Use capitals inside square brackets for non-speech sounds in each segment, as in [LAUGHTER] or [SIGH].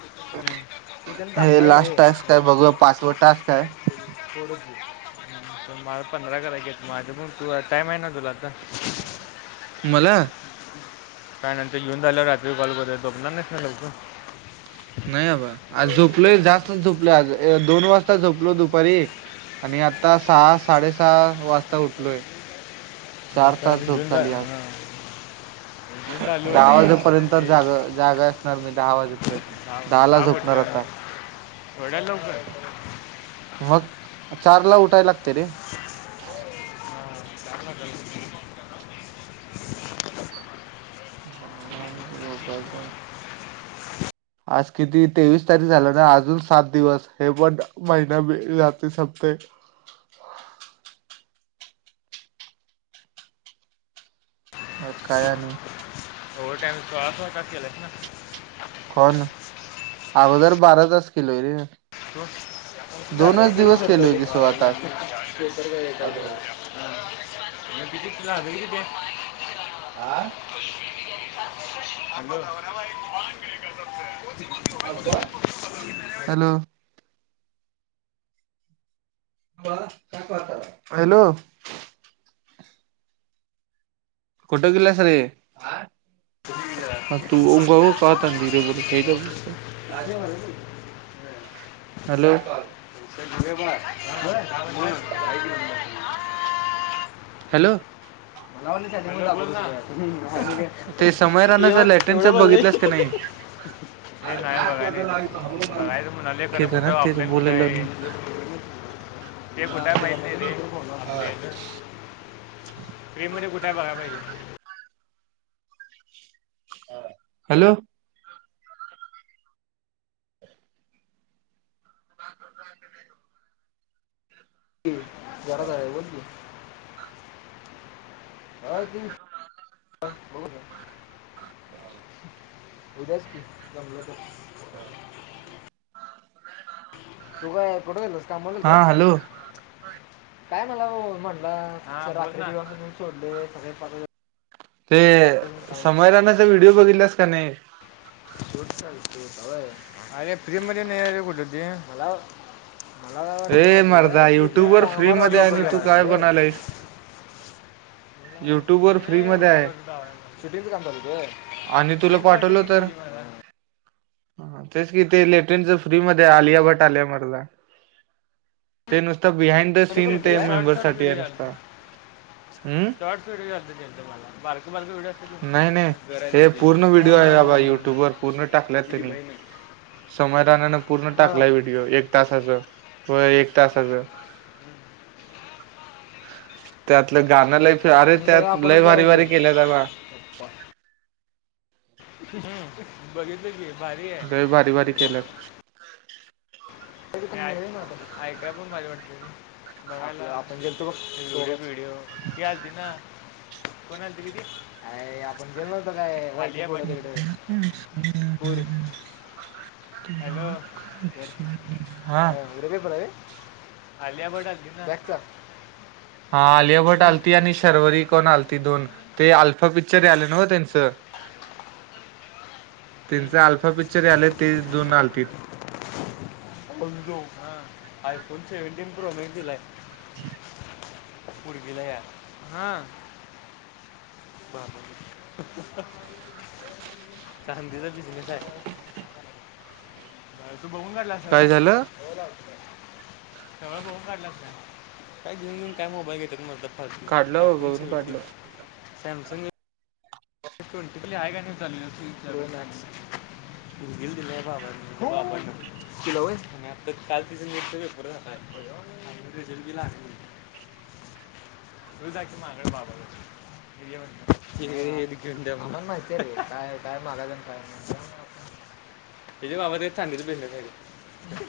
हम् हे last task काय बघू पाचवं टास्क आहेय मला पंधरा कराय घेत माझं पग तू टाइम आहे ना तुलाता मला काय नंतर घेऊन झालेवर रात्री कॉल बतोणार नाहीस नाही अबा आज झोपलोय जास्त झोपलो आज दोन वाजता झोपलो दुपारी आणि आता सहा साडेसहा वाजता उठलोय मग चार काय तास ते झोप येऊन जा झाली आज हां. येऊन झालो दहा ने वाजेपर्यंत हे जाग जागा असणार मी दहा वाजेपर्यंत दहा ला झोपणार आता थोड्या लो मग चार ला उठायला लागते रे ह आता नि त उपायचा आज किती तेवीस तारीख झाला ना अजून सात दिवस हे पण महिना ब जे संपते म काय आणि ओवर टाम आ क का क केयलायस ना कोण अगोदर बारा तास किलोय रे आ झाडून दोनच दिवस करताय केलोय की सोळा तास ते तरर काय येतय हती झागली दे आह [UNINTELLIGIBLE] हॅलो हॅलो कोठो गला स र [INAUDIBLE] कवालं ते. हॅलो. [INAUDIBLE] हॅलो ते मला समय क म राणाचा केवढ लॅटनच बोलला बघितलंस का नाही हे नाही बघाय नाही बघायचं म्हणाले खरं केताना कुठं तेच ऑफलाईन बोलेल कुठं ते गड महिर फोण आपले तेे मध्ये कुठे बघा पाहिजे हा. हॅलो. जरा जा आहे. बोल की? आ तु बल. उद्याच की जमलं तर. ह. तू का कुठे गेलतस? कामावर गेलत हा काय? हॅलो काय मला म्हटलंस रात्री दिवून सोडले सकाळी ते समयरानाचा व्हिडिओ बघितलास का नाही? अरे फ्री मध्ये नाही रे कुठ ते. मला काय वाटलं ए माहिती काय मर्दा की तुम्ही युट्यूब वर फ्री कामावर एवढ्या मध्ये लोकर आणि तू गेलायसा काय होय. बनालायस युट्यूब वर म फ्री नाही मध्ये आहे युटुबवर चालू करनार. सिटीगवर जाऊन चालु कर. आणि तुला पाठवलं तर हा तेच कि ते लेटेनच फ्री मध्ये आलिया भट आल्या मरदा. ते नुसत बिहाइंड द कोणी पण सीन होतं त्यांचे त्या काय शॉर्ट मेंबर शॉर्ट साठी व्हिडिओ आहे नुसता. हम् व तुमला बारक बारक वेग- नाही नाही ते पूर्ण व्हिडिओ आहे हां बाबा हां हां युट्यूब वर पूर्ण टाकल्यात तुझी त्यांनी. बहीण आहे समाधानन पूर्ण हां टाकलाय म्हणजे व्हिडिओ एक तासाच व्हय एक तासाच. हम्म त्यातलं गाणं लईफे अरे त्यात लय भारी भारी केल्यात अबा. त्यात. ह बघितलं की. भारी ग भारी भारी आहे केल्यात. आहे ना ऐकाय पण भारी वाटतंय. आपण गेलतो बघ. व्हिडिओ ती आलती ना! कोण आलती ती? कि आपण गेलो नव्हतो काय? [UNINTELLIGIBLE] हॅलो हा. हां आलिया भट आली. ना बॅगचा हा आलियाभट हम्म आलती आणि शर्वरी कोणाल ते दोन ते अल्फा पिक्चर यालय नव्ह त्यांचं. त्यांच आल्फा पिक्चर यालंय ते दोन आलतीत. आमुलभाऊ. हा. आयफोन सेवेंटिन प्रो मॅक्स दिलाय. [UNINTELLIGIBLE] पोरगीला या. हा. [INAUDIBLE] चांदीचा बिझनेस हाय. तू बघून काढलास व्हय. काय झालं सगळं बघून काढलास काय? घेऊन घेऊन काय मोबाईल घेत्यात मर्दा. काढलं आयफोन बघून सेवेंटिन काढलं सॅमसंग पल्ली हायकी नाही चांगली व्य- दोन आठशे [UNINTELLIGIBLE] तिला होय. आणि आता काल तिचा नीट चा पेपर झालाय. [UNINTELLIGIBLE] अजून रिझल्ट बी लागला नाही. [UNINTELLIGIBLE] [UNINTELLIGIBLE] [UNINTELLIGIBLE] माहितेय की. काय, काय मागायला न काय नाही. [UNINTELLIGIBLE] ही च्या बाबाच चांदीच बिझनेस हाय रे.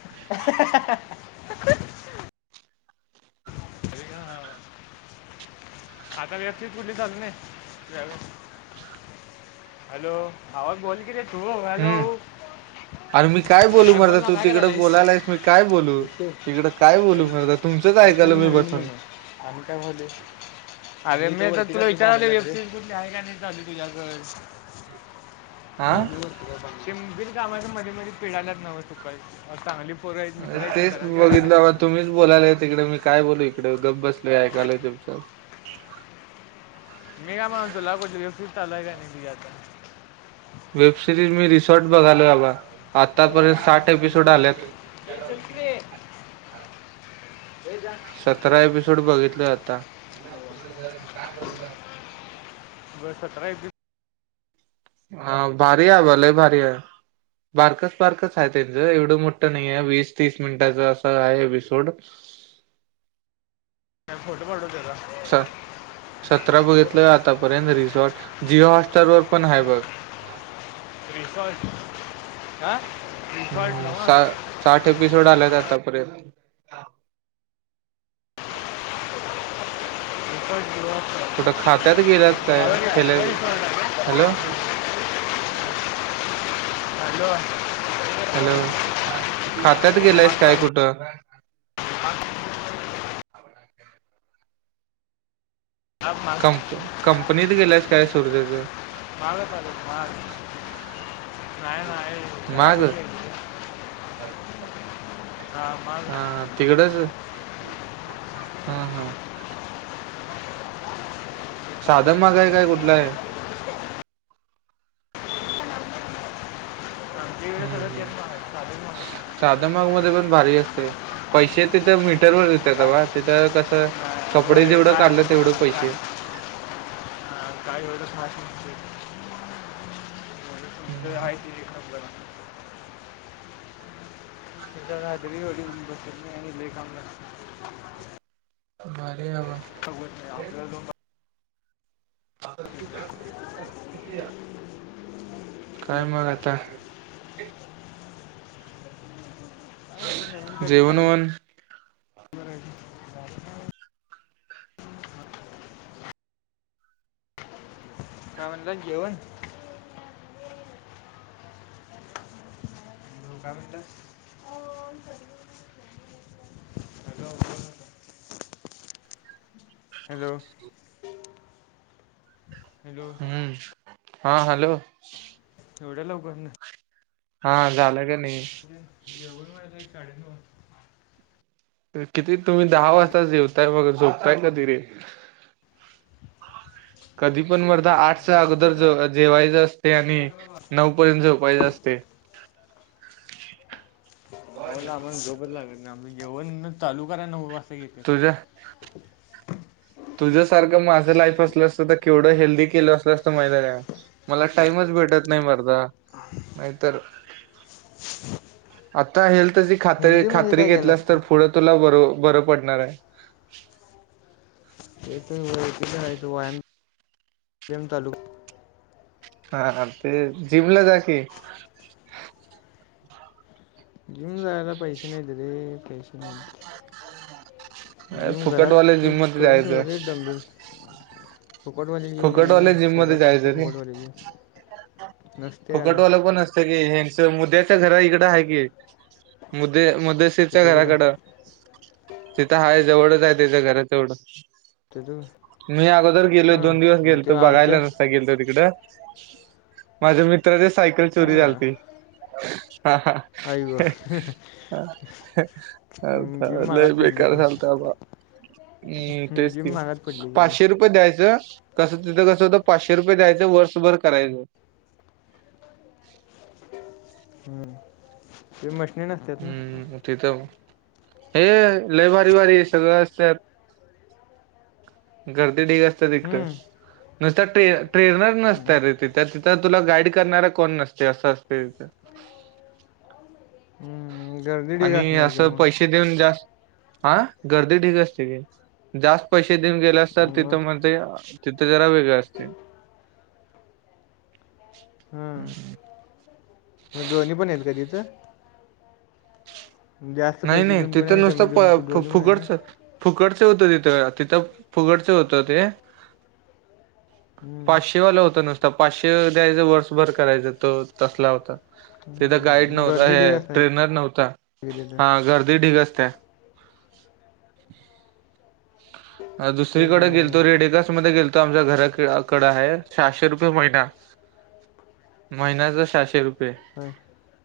हेंये हेंये हेंये हेंये अरे होय ना. का- आता वेब चीच कुठली चालू नाही? चाल् हॅलो. भावा बोल तू हॅलो हम्म अरे बोल ना. काय करलयस? त्यावेळेस काय बोल येते. काही नाही. काय ऐकायलो तरी मी नवीन बसून म्हण. आणि काय बोलले. अरे मी तर तुला विचारली. वेबसाइट कुठली आहे का नाही चालू, तुझ्याकड. [UNINTELLIGIBLE] हा [UNINTELLIGIBLE] चिंब, बिन कामाच्या मध्ये मध्ये पिढायलाच नवं चुका. चांगली पोरयत. अर, तेच बघितलं म, तुम्हीच बोलायला तिकडे मी काय बोलू इकडं. गप बसलोय. ऐकायलो तुमचं. मी काय मनायलो तुला. [UNINTELLIGIBLE] चालूय का नाही तुझी आता. वेब सिरीज मी रिसॉर्ट बघालो आबा. आतापर्यंत साठ एपिसोड आल्यात. चल की रे. ये जा [UNINTELLIGIBLE] थोड बघितलय आता. [UNINTELLIGIBLE] [UNINTELLIGIBLE] अ भारीय आबा. लय भारी हाय. बारकस, बारकच हाय त्यांचं. एवढं मोठं नाहीय. वीस- तीस मिनिटाचं असं आहे एपिसोड. फोटो पाठवून [UNINTELLIGIBLE] सर, सतरा बघितलय आतापर्यंत रिसॉर्ट. जिओ हॉट स्टारवर पण हाय बघ. रिसॉर्ट, आं. रिसॉर्ट हम्म नव्हं. सा साठ एपिसोड आल्यात आतापर्यंत. [UNINTELLIGIBLE] कुठं खात्यात गेल्यात काय? केेल्या. रिसॉर्ट आहे का हॅलो. [UNINTELLIGIBLE] हॅलो. हॅलो, खात्यात गेलायस मागता काय, कुठं? माग माग कंप, कंपनीत गेल्यास काय, सुरजेचं? मागं पडेल [UNINTELLIGIBLE] नाही नाय. माग घरापसी हाय [UNINTELLIGIBLE] हा तिकडच. [UNINTELLIGIBLE] हम, हम्. साधं मागाय काय, कुठलाय? आमच्या इकडे हम्म सगळं - तेच हम्म. महाग आहे चालेल मग साधं माग मध्ये पण, भारी असतय. पैसे तिथं मीटरवर देतात काय बा. तिथं कसं, नाही, कपडे जेवढं काढलं तेवढं, पैसे. [UNINTELLIGIBLE] अ काय एवढंच माहित हम्म [UNINTELLIGIBLE] [UNINTELLIGIBLE] [UNINTELLIGIBLE] लय काम लाव [UNINTELLIGIBLE] [UNINTELLIGIBLE] भारीय आबा. [UNINTELLIGIBLE] आपल्याला [UNINTELLIGIBLE] [UNINTELLIGIBLE] काय, मग आता? काय आता, नवीन काय तरी जेवण चालू वण करायचं. [UNINTELLIGIBLE] काय म्हणला, जेवन? [UNINTELLIGIBLE] काय मनताय? [UNINTELLIGIBLE] [UNINTELLIGIBLE] Hello hello. हम्म हा हॅलो. एवढ्या [UNINTELLIGIBLE] हा, झालं का नाही? जेवण व्हायला, एक साडे- नऊ किती तुम्ही दहा साडे वाजता जेवताय. मग झोपताय कधी रे? कधी पण मर्दा आठच्या ते अगोदर जेव अह जेवायचं असतय आणि नऊ पर्यंत झोपायचं असतय. [INAUDIBLE] नवला आम्हाला झोपचं लागत नाही जेवण चालू कराय नऊ वाजता घेते. तुझ्या तुझ्यासारखं माझं लाईफ असलं असतं, तर केवढं हेल्दी केलं असलं असतं महिती हाय काय? मला टाइमच भेटत नाही मर्दा नाहीतर आता हेल्थची खात्री हेल्दी म्हणजे खात्री काय केलं घेतल्यास असतं तर पुढं तुला बरो बरं पडणार आहे. ते तर ओळखीचं हाय व्यायाम व्याम चालू हा हा ते जिमला जा कि जिम जायलां पैशे नाहीत रे पैशे हम्म जिम घरात फुकटवाल्या ते जिम मध्ये करून जायचं ठेवले डंबेल्स फुकटवाली जीम नाही आहे ना फुकटवाल्या जिम मध्ये शहरात नसत्या जायचं रे फुकटवाली जिम नसत्या फुकटवालं पण असतं की ह्याचं मुद्याच्या घरा इकडं हाय की मुद्दे मुद्देस तिच्या तिथं कुठं घराकडं तिथं हाय जवळचं आहे त्याच्या घरा तेवढं ते तु. मी अगोदर गेलोय दोन दिवस गेलतो आमच्या बघायला नुसता गेलतो तिकडं माझ्या मित्राची सायकल चोरी हां झालती. हा हा आई व हे हा. आता जिम महागात लय पडली बेकार की झालतं बा हम्म तेच जिम की महागात पाचश पडली की रे. पाचशे रुपये द्यायचं कसं तिथं कसं होतं पाचशे रुपये द्यायचं वर्षभर करायचं. हम्म ते मशनी नसत्यात ना. हम्म तिथं हे लय भारी भारी सगळं असत्यात. गर्दी ढीग असत्या तिकडं हम्म. नुसता टे ट्रेनर नसत हम्म. रे तिथं, तिथं तुला गाईड करणारा कोण नसतयं असं असतय तिथं. हम्म. गर्दी ठीक आणि असणार की असं मग पैशे देऊन जास्त आ गर्दी ढीग असत्या की. जास्त पैशे देऊन गेल्या असत मग तिथं म्हणते तिथं जरा वेगळं असतयं. [INAUDIBLE] हम्. हम्म. म दोन्ही पण आहेत का तिथं? जास्त नाही पैशे नाही देऊन पण तिथं आणि नुसतं कमी प देऊन तू फुकटच दोन्ही पण हाय काय? फुकटचं फुकटचं होतं तिथं तिथं फुकटचं होत ते. हम्म. पाचशेवालं होतं नुसत पाचशे द्यायचं वर्षभर करायचं तो तसला होता तिथं गाईड हम्म. नव्हता गर्दी हे ठीक असणार ट्रेनर नव्हता. [UNINTELLIGIBLE] हा गर्दी ढीग असत्या. अ तेच दुसरीकड म्हणाले गेलतो रेडिदास मध्ये गेलतो आमच्या घराककडं आहे सहाशे रुपये महिना. महिन्याचं सहाशे रुपये होय.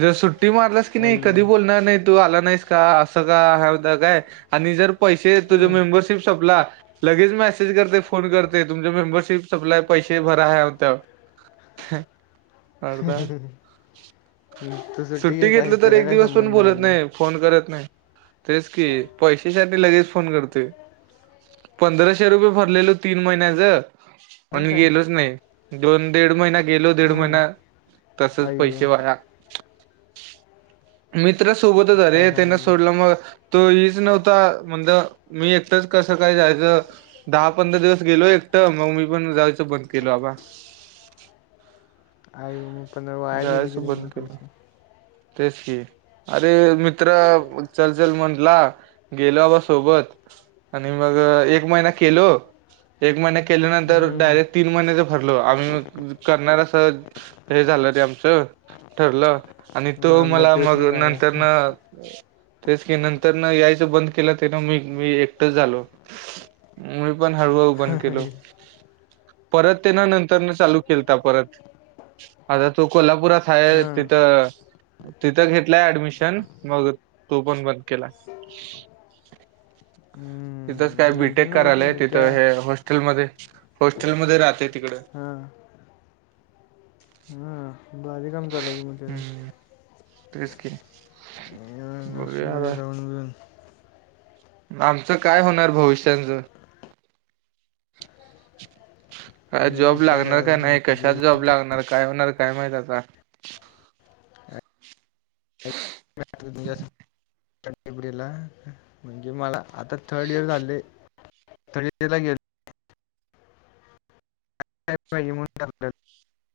जर सुट्टी मारलास की नाही कधी बोलणार नाहीत. तू आला नाहीस का असं का हे होता काय आणि जर पैशे तुझा हं. मेंबरशिप सपला लगेच मेसेज करतय फोन करतय तुमचा मेंबरशिप सपलाय पैशे भरा ह्याव त्याव ह्या अर्दा हं. तसं ठीक सुट्टी आहे काय घेतली तर त्याचा एक काय दिवस पण संबंध बोलत म्हणा नाही फोन करत नाही तेच की पैशासाठी लगेच फोन करतोय. पंधराशे रुपये भरलेलो तीन महिन्याच ना आणि काय गेलोच नाही. दोन दीड महिना गेलो दीड हां महिना तसचं आई पैशे गं. वाया. मित्र सोबतचं काय आरे त्यांन सांगालीस सोडला मग तो हेच नव्हता म्हणलं मी एक एकटच कसं काय जायचं दहा पंधरा दिवस गेलो एकटं मग मी पण जायचं बंद केलो आबा. आ यो मग पंधरा वायाच गेले की जायचं बंद मग केलं पैशे तेच की अरे मित्र चलचल म्हटला गेलो बाबा सोबत आणि मग एक महिना केलो एक महिन्या केल्यानंतर हम्म. डायरेक्ट तीन महिन्याच भरलो आम्ही करणार असं हे झालंल आमच ठरलं आणि तो मला मग मोटिवेशनल झाला नंतर न तेच की नंतर न यायचं बंद केलं ते ना मी मी एकटंच झालो मी पण हळव बन केलो परत ते ना नंतर न चालू केलता परत आता तो कोल्हापुरात आहे हां तिथं तिथं घेतलाय ऍडमिशन मग तो पण बंद केला हम्म तिथंच काय नंतर बीटेक ना होत नाही करायलाय रे त्या तिथं हे हॉस्टेलमध्ये हॉस्टेलमध्येध्ये राहते तिकड हां हा भारी काम तला के मग त्या हम्म तेच के चना अस मजा जाऊन मिगून आमचं काय होणार भविष्याच ह नाही जॉब विचार लागणार करायचा का नाही जे कशात जॉब लागणार काय होणार काय माहित आता ज सपडीला म्हणजे मला आता थर्ड इयर झाचाले थर्ड इयर ला गे हयय